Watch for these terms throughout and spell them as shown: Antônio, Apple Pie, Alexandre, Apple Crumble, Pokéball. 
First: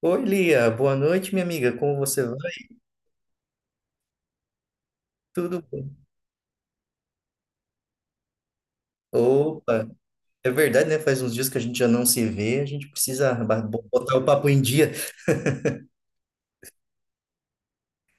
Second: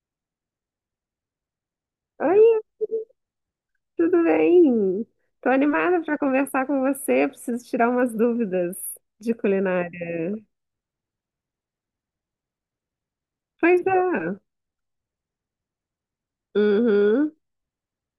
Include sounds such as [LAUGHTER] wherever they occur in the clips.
Oi, Lia, boa noite, minha amiga. Como você vai? Oi, tudo bem? Tô Tudo bem? animada para conversar com você. Preciso tirar umas dúvidas de Opa, culinária. é verdade, né? Faz uns dias que a gente já não se vê, a gente precisa Pois botar o é. papo em dia. Uhum.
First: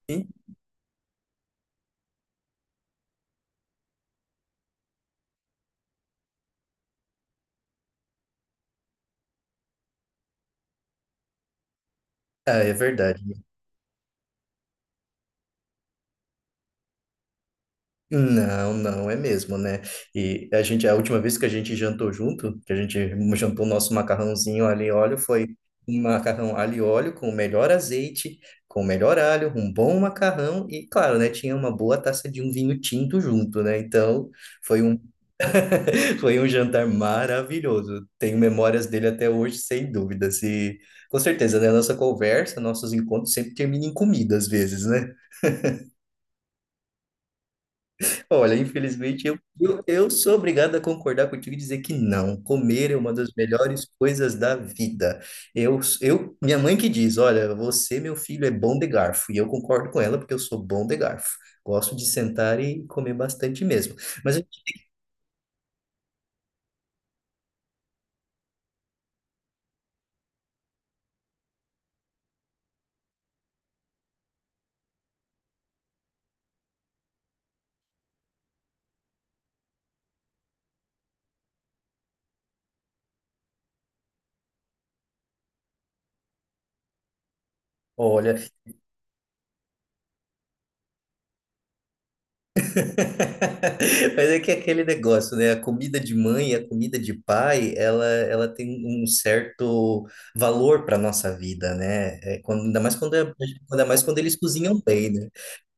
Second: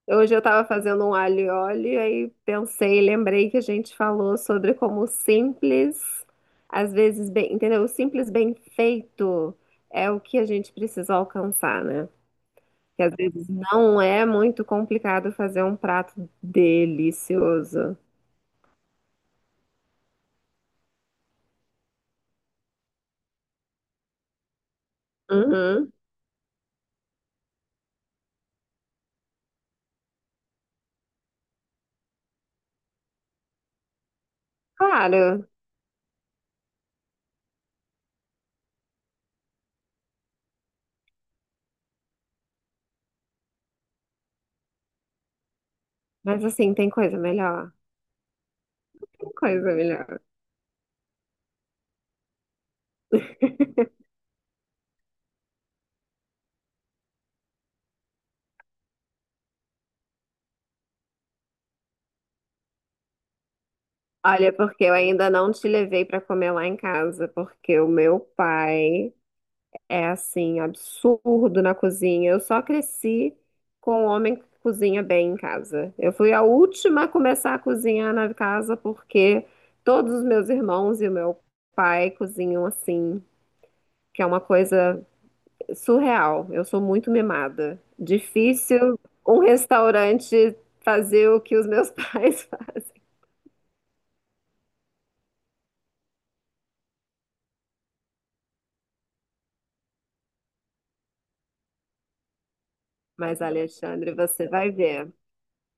E- Hoje eu estava fazendo um alho e óleo, aí pensei, lembrei que a gente falou sobre como o simples, às vezes bem, entendeu? O simples bem feito é o que a gente precisa alcançar, né? Ah, é Que às verdade. vezes não é muito complicado fazer um prato delicioso. Não, não, é mesmo, né? E a última vez que a gente jantou junto, que a gente jantou o nosso macarrãozinho alho e óleo, foi Uhum. um macarrão alho e óleo com o melhor azeite, com o melhor alho, um bom macarrão e, claro, né? Tinha uma boa taça de um vinho tinto junto, né? Então. Foi um Claro, Foi um jantar maravilhoso. Tenho memórias dele até hoje, sem dúvida. Se... Com certeza, né? Nossa conversa, nossos encontros sempre terminam em comida, às vezes, né? mas assim, tem coisa melhor. [LAUGHS] Olha, infelizmente, Coisa eu melhor. sou obrigado a concordar contigo e dizer que não. Comer é uma das [LAUGHS] melhores coisas da vida. Minha mãe que diz, olha, você, meu filho, é bom de garfo. E eu concordo com ela, porque eu sou bom de garfo. Gosto de sentar e comer bastante mesmo. Mas, Olha, porque eu ainda não te levei para comer lá em casa, porque o meu pai é assim, absurdo na cozinha. Eu só cresci com um homem que cozinha bem em casa. Eu fui a última a começar a cozinhar na casa, porque todos os meus irmãos e o meu pai cozinham assim, que é uma coisa surreal. Eu sou muito mimada. olha, Difícil um restaurante fazer o que os meus [LAUGHS] pais fazem. [LAUGHS] Mas é que é aquele negócio, né? A comida de mãe e a comida de pai, ela tem um certo valor para nossa vida, né? É, quando, ainda mais quando, é- Mas, Ainda mais Alexandre, quando eles você vai cozinham bem, ver. né?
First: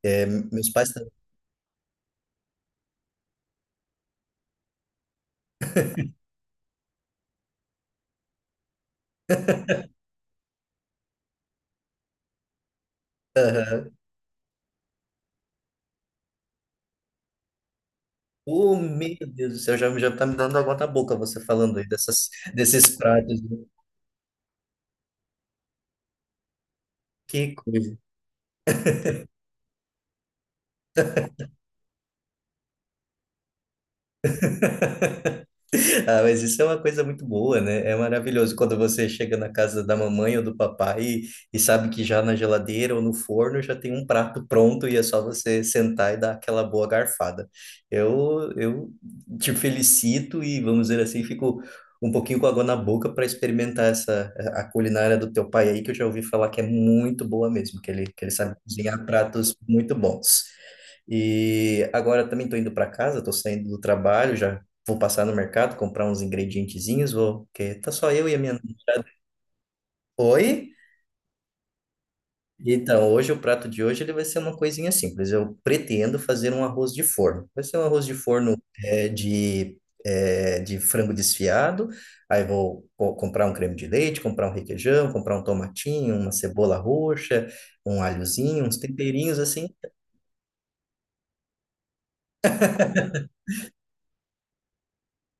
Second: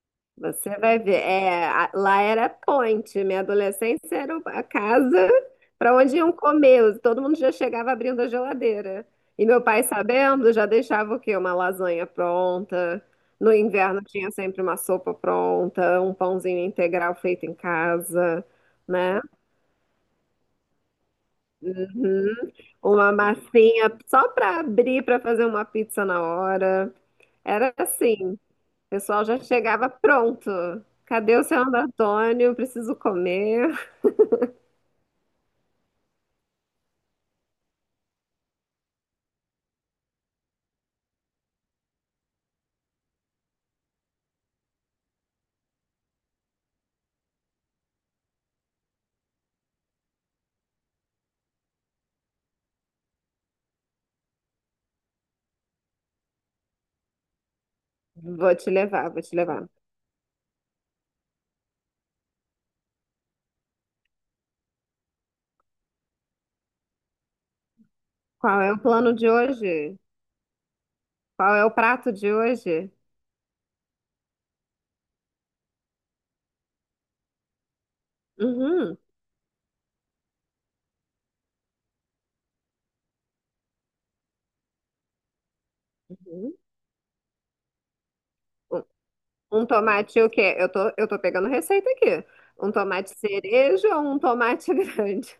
É, meus Você pais... vai tam- ver. É, lá era ponte. Minha adolescência era a casa para onde iam comer. Todo mundo já chegava abrindo a geladeira. E meu pai, sabendo, já deixava o quê? Uma lasanha pronta. No Aham. inverno tinha sempre uma sopa pronta, um pãozinho integral feito em casa, Oh, meu né? Deus do céu, já tá me dando água na boca você falando aí Uhum. desses Uma pratos. Né? massinha só para abrir, para fazer uma pizza na hora. Que Era coisa. assim. O pessoal já chegava pronto. Cadê o seu Antônio? Preciso comer. [LAUGHS] Ah, mas isso é uma coisa muito boa, né? É maravilhoso quando você chega na casa da mamãe ou do papai e sabe que já na geladeira ou no forno já tem um prato pronto e é só você sentar e dar aquela boa garfada. Eu te felicito e, vamos dizer assim, fico um pouquinho com água na boca para experimentar essa a culinária do teu pai aí, que eu já ouvi falar que é muito boa mesmo, que ele sabe Vou te cozinhar levar, vou te pratos levar. muito bons. E agora também estou indo para casa, estou saindo do trabalho, já vou passar no mercado, comprar uns ingredientezinhos, vou, porque tá só eu e a minha. Qual é o plano de hoje? Oi? Qual é o prato de hoje? Então, hoje o prato de hoje ele vai ser uma coisinha simples. Eu pretendo fazer um arroz de forno. Vai ser um arroz de forno Uhum, de frango desfiado. Aí vou comprar um creme de leite, comprar um requeijão, comprar um tomatinho, uma uhum. cebola roxa, um alhozinho, uns Um temperinhos um assim. tomate o quê? Eu tô pegando receita aqui. Um tomate cereja ou um tomate [LAUGHS] grande?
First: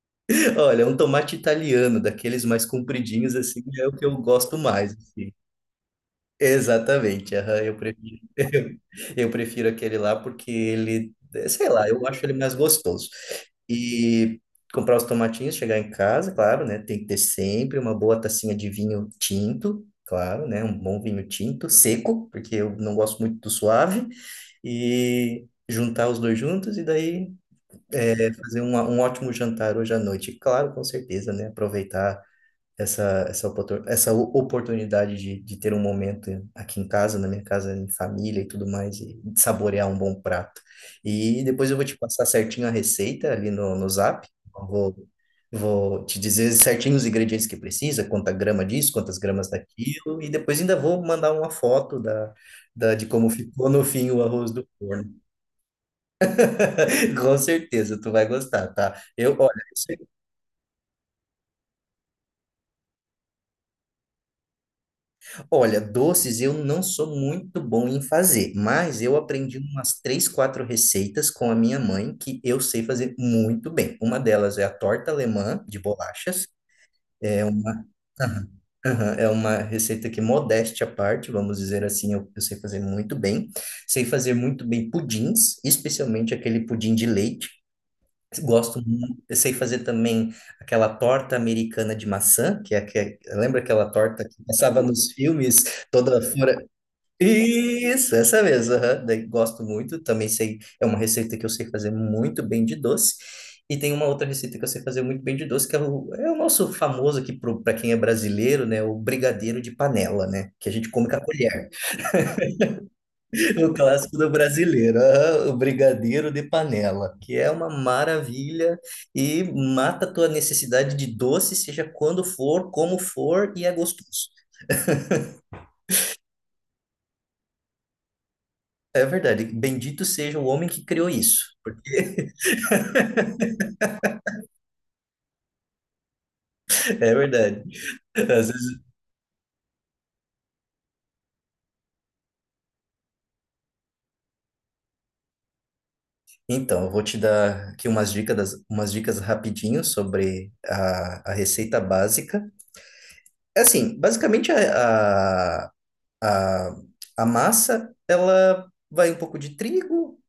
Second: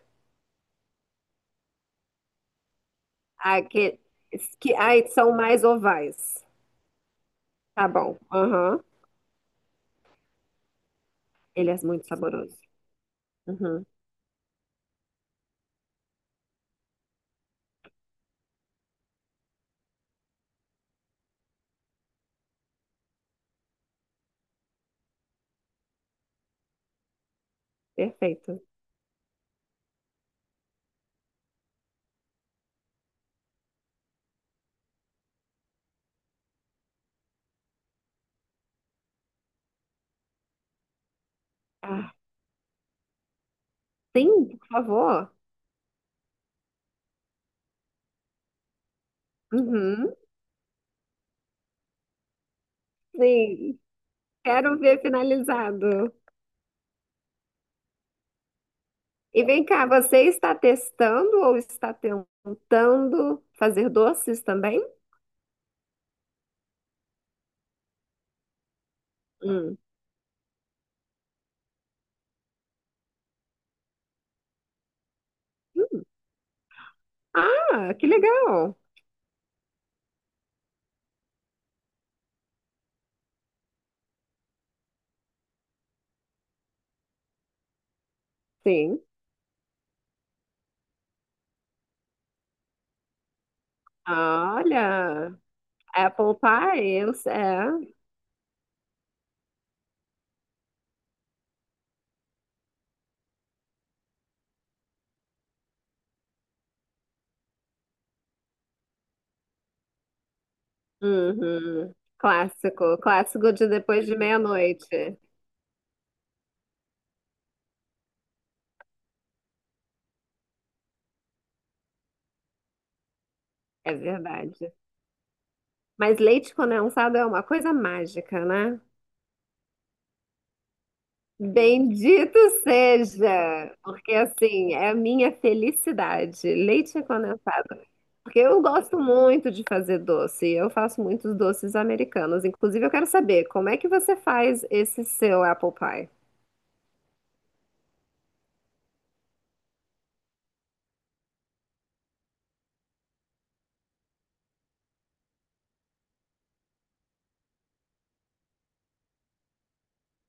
Olha, um tomate italiano, daqueles mais compridinhos, assim, Ah, é o que eu gosto mais, ai, assim. são mais ovais. Exatamente, aham, Tá bom. Aham. [LAUGHS] eu prefiro aquele lá porque ele, sei Ele é lá, eu muito acho ele mais saboroso. gostoso. Uhum. E comprar os tomatinhos, chegar em casa, claro, né? Tem que ter sempre uma boa tacinha de vinho tinto, claro, né? Um bom vinho tinto, seco, porque eu não gosto muito do suave, e juntar os dois juntos e daí fazer Perfeito. Um ótimo jantar hoje à noite. Claro, com certeza, né? Aproveitar oportunidade de ter um momento aqui em casa, na minha casa, em família e tudo mais, e saborear um bom prato. E depois eu vou te Ah, passar certinho a receita ali no Zap. sim, por Eu Vou, favor. vou te dizer certinho os ingredientes que precisa, quanta grama disso, quantas gramas Uhum. daquilo, e depois ainda vou mandar uma foto de como ficou Sim. no fim o arroz do Quero ver forno. finalizado. [LAUGHS] Com certeza, tu vai gostar, tá? E vem cá, você está testando ou está tentando fazer doces também? Olha, doces eu não sou muito bom em fazer, mas eu aprendi Hum. umas três, quatro receitas com a minha mãe que eu sei fazer muito bem. Uma delas é a torta alemã de Hum. bolachas. É uma, Ah, que legal. [LAUGHS] é uma receita que, modéstia à parte, vamos dizer assim, eu sei fazer muito bem. Sei fazer muito bem pudins, especialmente aquele pudim de leite. Gosto Sim. muito. Eu sei fazer também aquela torta americana de maçã, que é que lembra aquela torta que passava nos Olha, filmes, toda Apple fora. Pie, eu, é. Isso, essa mesmo. Aham. Daí gosto muito. Também sei, é uma receita que eu sei fazer muito bem de doce. E tem uma outra receita que eu sei fazer muito bem de doce, que é é o nosso famoso aqui para quem é brasileiro, né? O brigadeiro de panela, né? Que a gente come com a colher. Uhum. Clássico, clássico de [LAUGHS] O depois de clássico do brasileiro, meia-noite. ah, o brigadeiro de panela, que é uma maravilha e mata a tua necessidade de doce, seja quando for, como for, e é É gostoso. verdade. Mas leite condensado é uma coisa mágica, né? É verdade, bendito seja o homem que criou isso, porque Bendito seja, porque assim é a minha felicidade, [LAUGHS] leite é verdade. condensado. Porque Às eu vezes- gosto muito de fazer doce, eu faço muitos doces americanos. Inclusive, eu quero saber como é que você faz esse seu apple pie. Então, eu vou te dar aqui umas dicas rapidinho sobre a receita básica. É assim, basicamente a, a massa, ela vai um pouco de trigo.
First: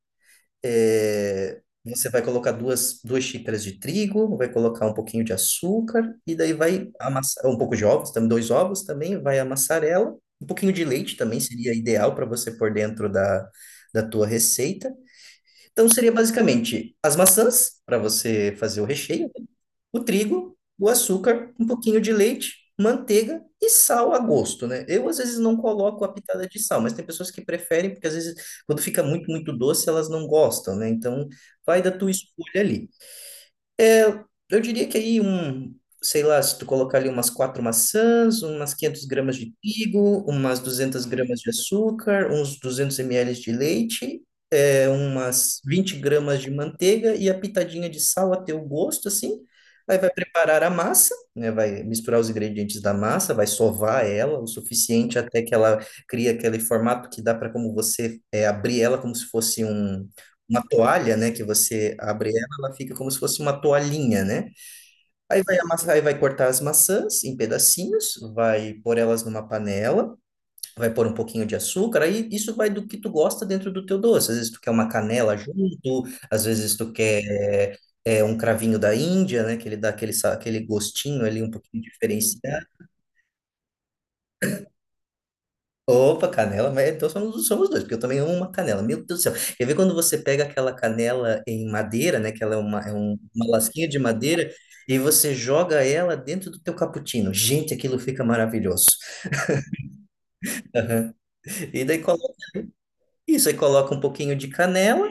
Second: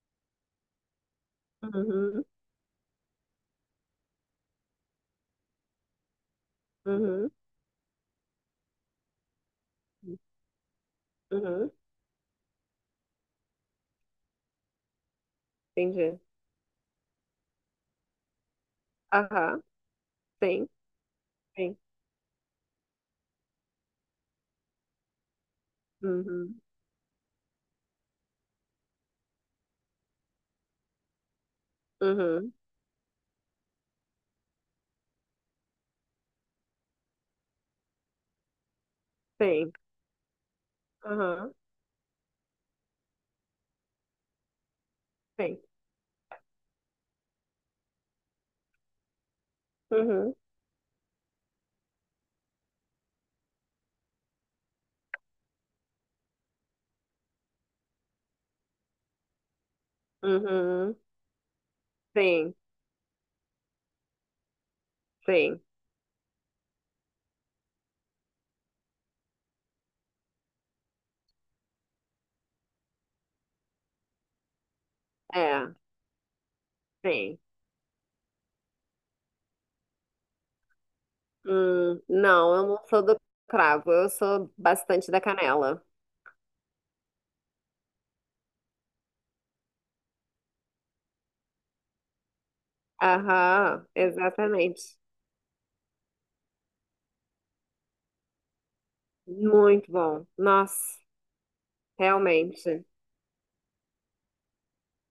É, você vai Uhum, colocar duas xícaras de trigo, vai colocar um pouquinho de açúcar, e daí vai uhum, amassar um pouco de ovos, também dois ovos também, vai amassar ela. Um pouquinho de leite também uhum, seria ideal para você pôr dentro da tua receita. Então seria entendi. basicamente as maçãs para você fazer o recheio, Aham, o trigo, sim, o açúcar, um sim. pouquinho de leite, manteiga e sal a gosto, né? Eu às vezes não coloco a pitada de Uhum, sal, mas tem pessoas que preferem porque às vezes quando fica muito doce, elas não gostam, né? Então vai da tua uhum, escolha ali. Eu diria que aí um, sei lá, se tu colocar ali umas quatro maçãs, umas 500 gramas de sim. trigo, umas duzentas gramas de Aham, açúcar, uns 200 mililitros de leite sim. umas 20 gramas de manteiga e a pitadinha de sal a teu gosto, assim. Aí vai Uhum, preparar a massa, né? Vai misturar os ingredientes da massa, vai sovar ela o suficiente até que ela crie aquele formato que dá para abrir ela como se fosse uma uhum, toalha, né? Que você abre sim, ela, ela fica como se fosse uma toalhinha, né? Aí vai sim. amassar, aí vai cortar as maçãs em pedacinhos, vai pôr elas numa panela, vai pôr um pouquinho de açúcar, aí isso vai do que tu gosta dentro do teu doce. Às vezes tu quer uma canela É, junto, às vezes tu sim. quer um cravinho da Índia, né? Que ele dá aquele, aquele gostinho ali um pouquinho Não, diferenciado. eu não sou do cravo, eu sou bastante da canela. Opa, canela, mas então somos, somos dois, porque eu também amo uma canela. Meu Deus do céu. Quer ver quando você pega aquela canela em madeira, né? Que ela é uma lasquinha Aham, de madeira, exatamente. e você joga ela dentro do teu cappuccino. Gente, aquilo fica maravilhoso. Muito bom. Nossa, E daí coloca realmente. isso, aí coloca um pouquinho de canela,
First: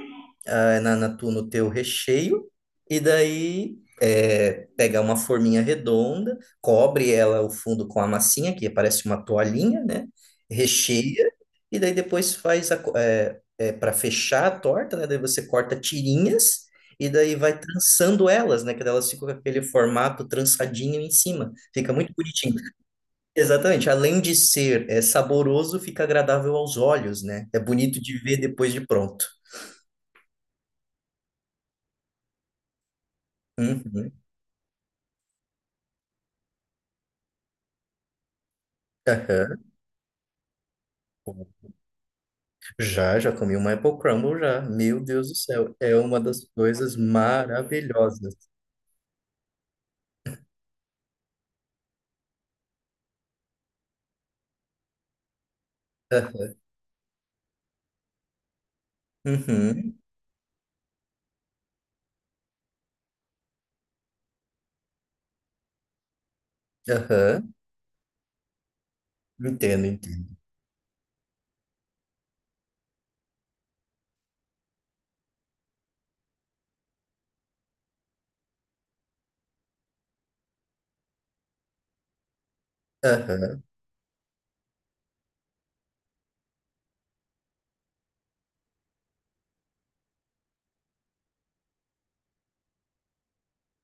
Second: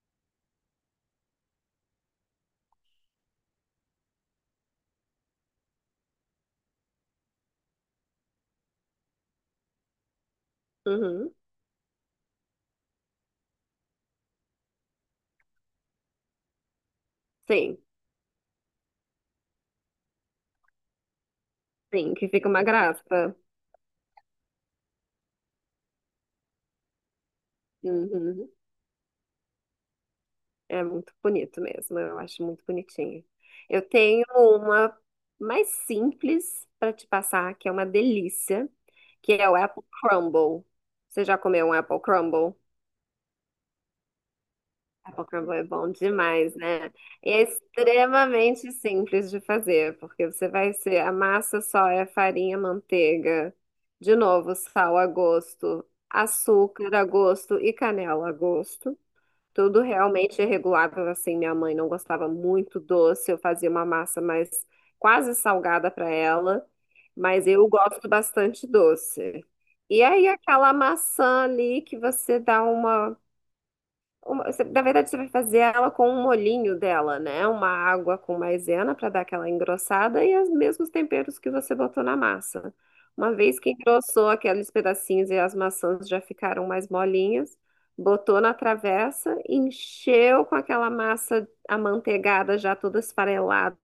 ah, no teu recheio, e daí pega uma forminha redonda, cobre ela o fundo com a massinha, que parece uma toalhinha, né? Recheia, Uhum, e daí depois faz para fechar a torta, né? Daí você corta tirinhas. E daí vai sim, trançando elas, né? Que daí elas ficam com aquele formato trançadinho em cima. Fica muito sim, que fica bonitinho. uma graça. Exatamente. Além de ser saboroso, fica agradável aos olhos, né? É bonito de ver Uhum, depois de pronto. é muito bonito mesmo, eu acho muito bonitinho. Eu Uhum. tenho uma mais simples para te passar, que é uma delícia, que é o Aham. Apple Crumble. Você já comeu um Apple Crumble? Já comi uma Apple Crumble já. Meu Deus do Pokéball é céu, bom é uma das demais, né? coisas E é maravilhosas. extremamente simples de fazer, porque você vai ser, a massa só é farinha, manteiga, de novo, sal a gosto, Aham, açúcar a gosto e canela a gosto. Tudo uhum, realmente é regulável, assim, minha mãe não gostava muito doce, eu fazia uma massa mais quase salgada para ela, mas aham, eu gosto bastante doce. entendo, E aí entendo. aquela maçã ali que você dá na verdade, você vai fazer ela com um molhinho dela, né? Uma água com maisena para dar aquela engrossada e os mesmos temperos que você botou na massa. Uma vez Aham, que engrossou aqueles pedacinhos e as maçãs já ficaram mais molinhas, botou na travessa, encheu com aquela massa amanteigada já toda esfarelada,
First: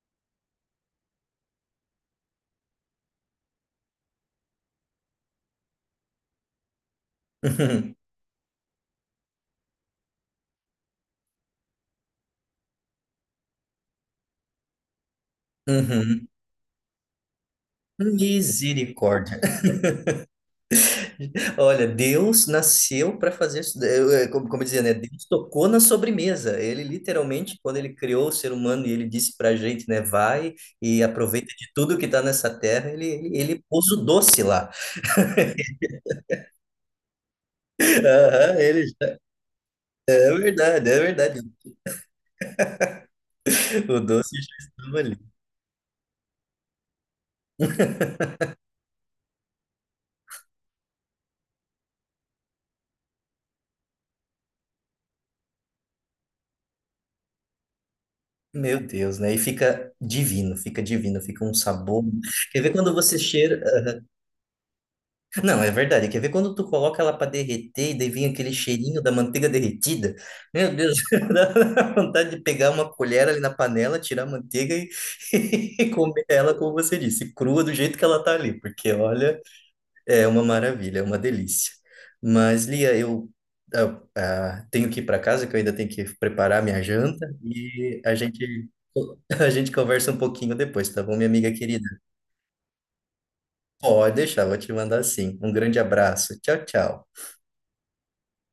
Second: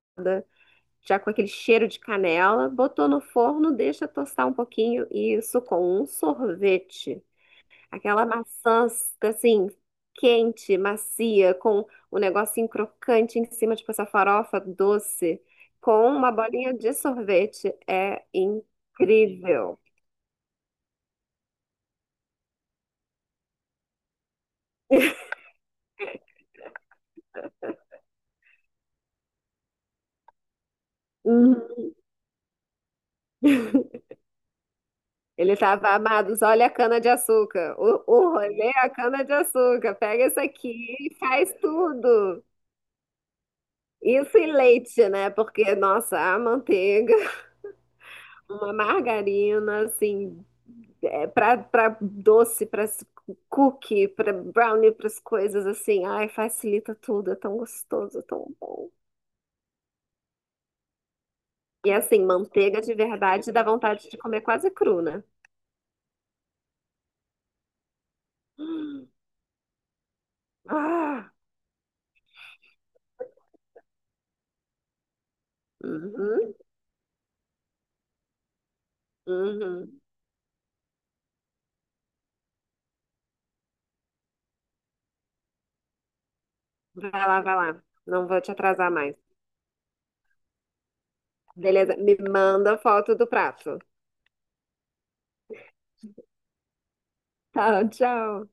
já com aquele cheiro de canela, botou no forno, deixa tostar um pouquinho e isso com um sorvete. uhum, Aquela maçã, assim, quente, macia, com o negocinho crocante em cima, tipo essa farofa doce, com uhum. uma bolinha de sorvete. É Misericórdia. incrível. [LAUGHS] Olha, Deus nasceu para fazer, isso. Como, como dizia, né? Deus tocou na sobremesa. Ele literalmente, quando ele criou o ser humano e ele disse para a gente, né? Vai e aproveita de Uhum. tudo que está nessa terra, ele pôs o doce lá. Ele estava, amados, olha a cana-de-açúcar. [LAUGHS] O Aham, rolê ele, é a cana-de-açúcar. Pega é isso aqui verdade, é e verdade. faz tudo. O doce Isso e já estava leite, ali. né? Porque, nossa, a manteiga. Uma margarina, assim, é, para doce, para cookie, para brownie, para as coisas assim. Ai, facilita tudo, é tão gostoso, é tão Meu bom. Deus, né? E fica divino, fica divino, fica um E sabor. assim, Quer ver manteiga quando de você verdade cheira. dá Ah, vontade de comer quase cru, né? Não, é verdade. Quer ver quando tu coloca ela para derreter e daí vem aquele cheirinho da manteiga derretida? Meu Deus, Ah, [LAUGHS] dá vontade de pegar uma colher ali na panela, tirar a manteiga [LAUGHS] e comer uhum, ela, como você disse, crua do jeito que ela tá ali, porque olha. uhum. É uma maravilha, é uma delícia. Mas, Lia, tenho que ir para casa, que eu ainda tenho que preparar minha janta, Vai lá, vai lá. Não vou te atrasar mais. [LAUGHS] a gente conversa um pouquinho depois, tá bom, minha amiga querida? Beleza, me manda foto do prato. Pode deixar, vou te mandar sim. Um grande abraço. Tchau, tchau. Tá, tchau.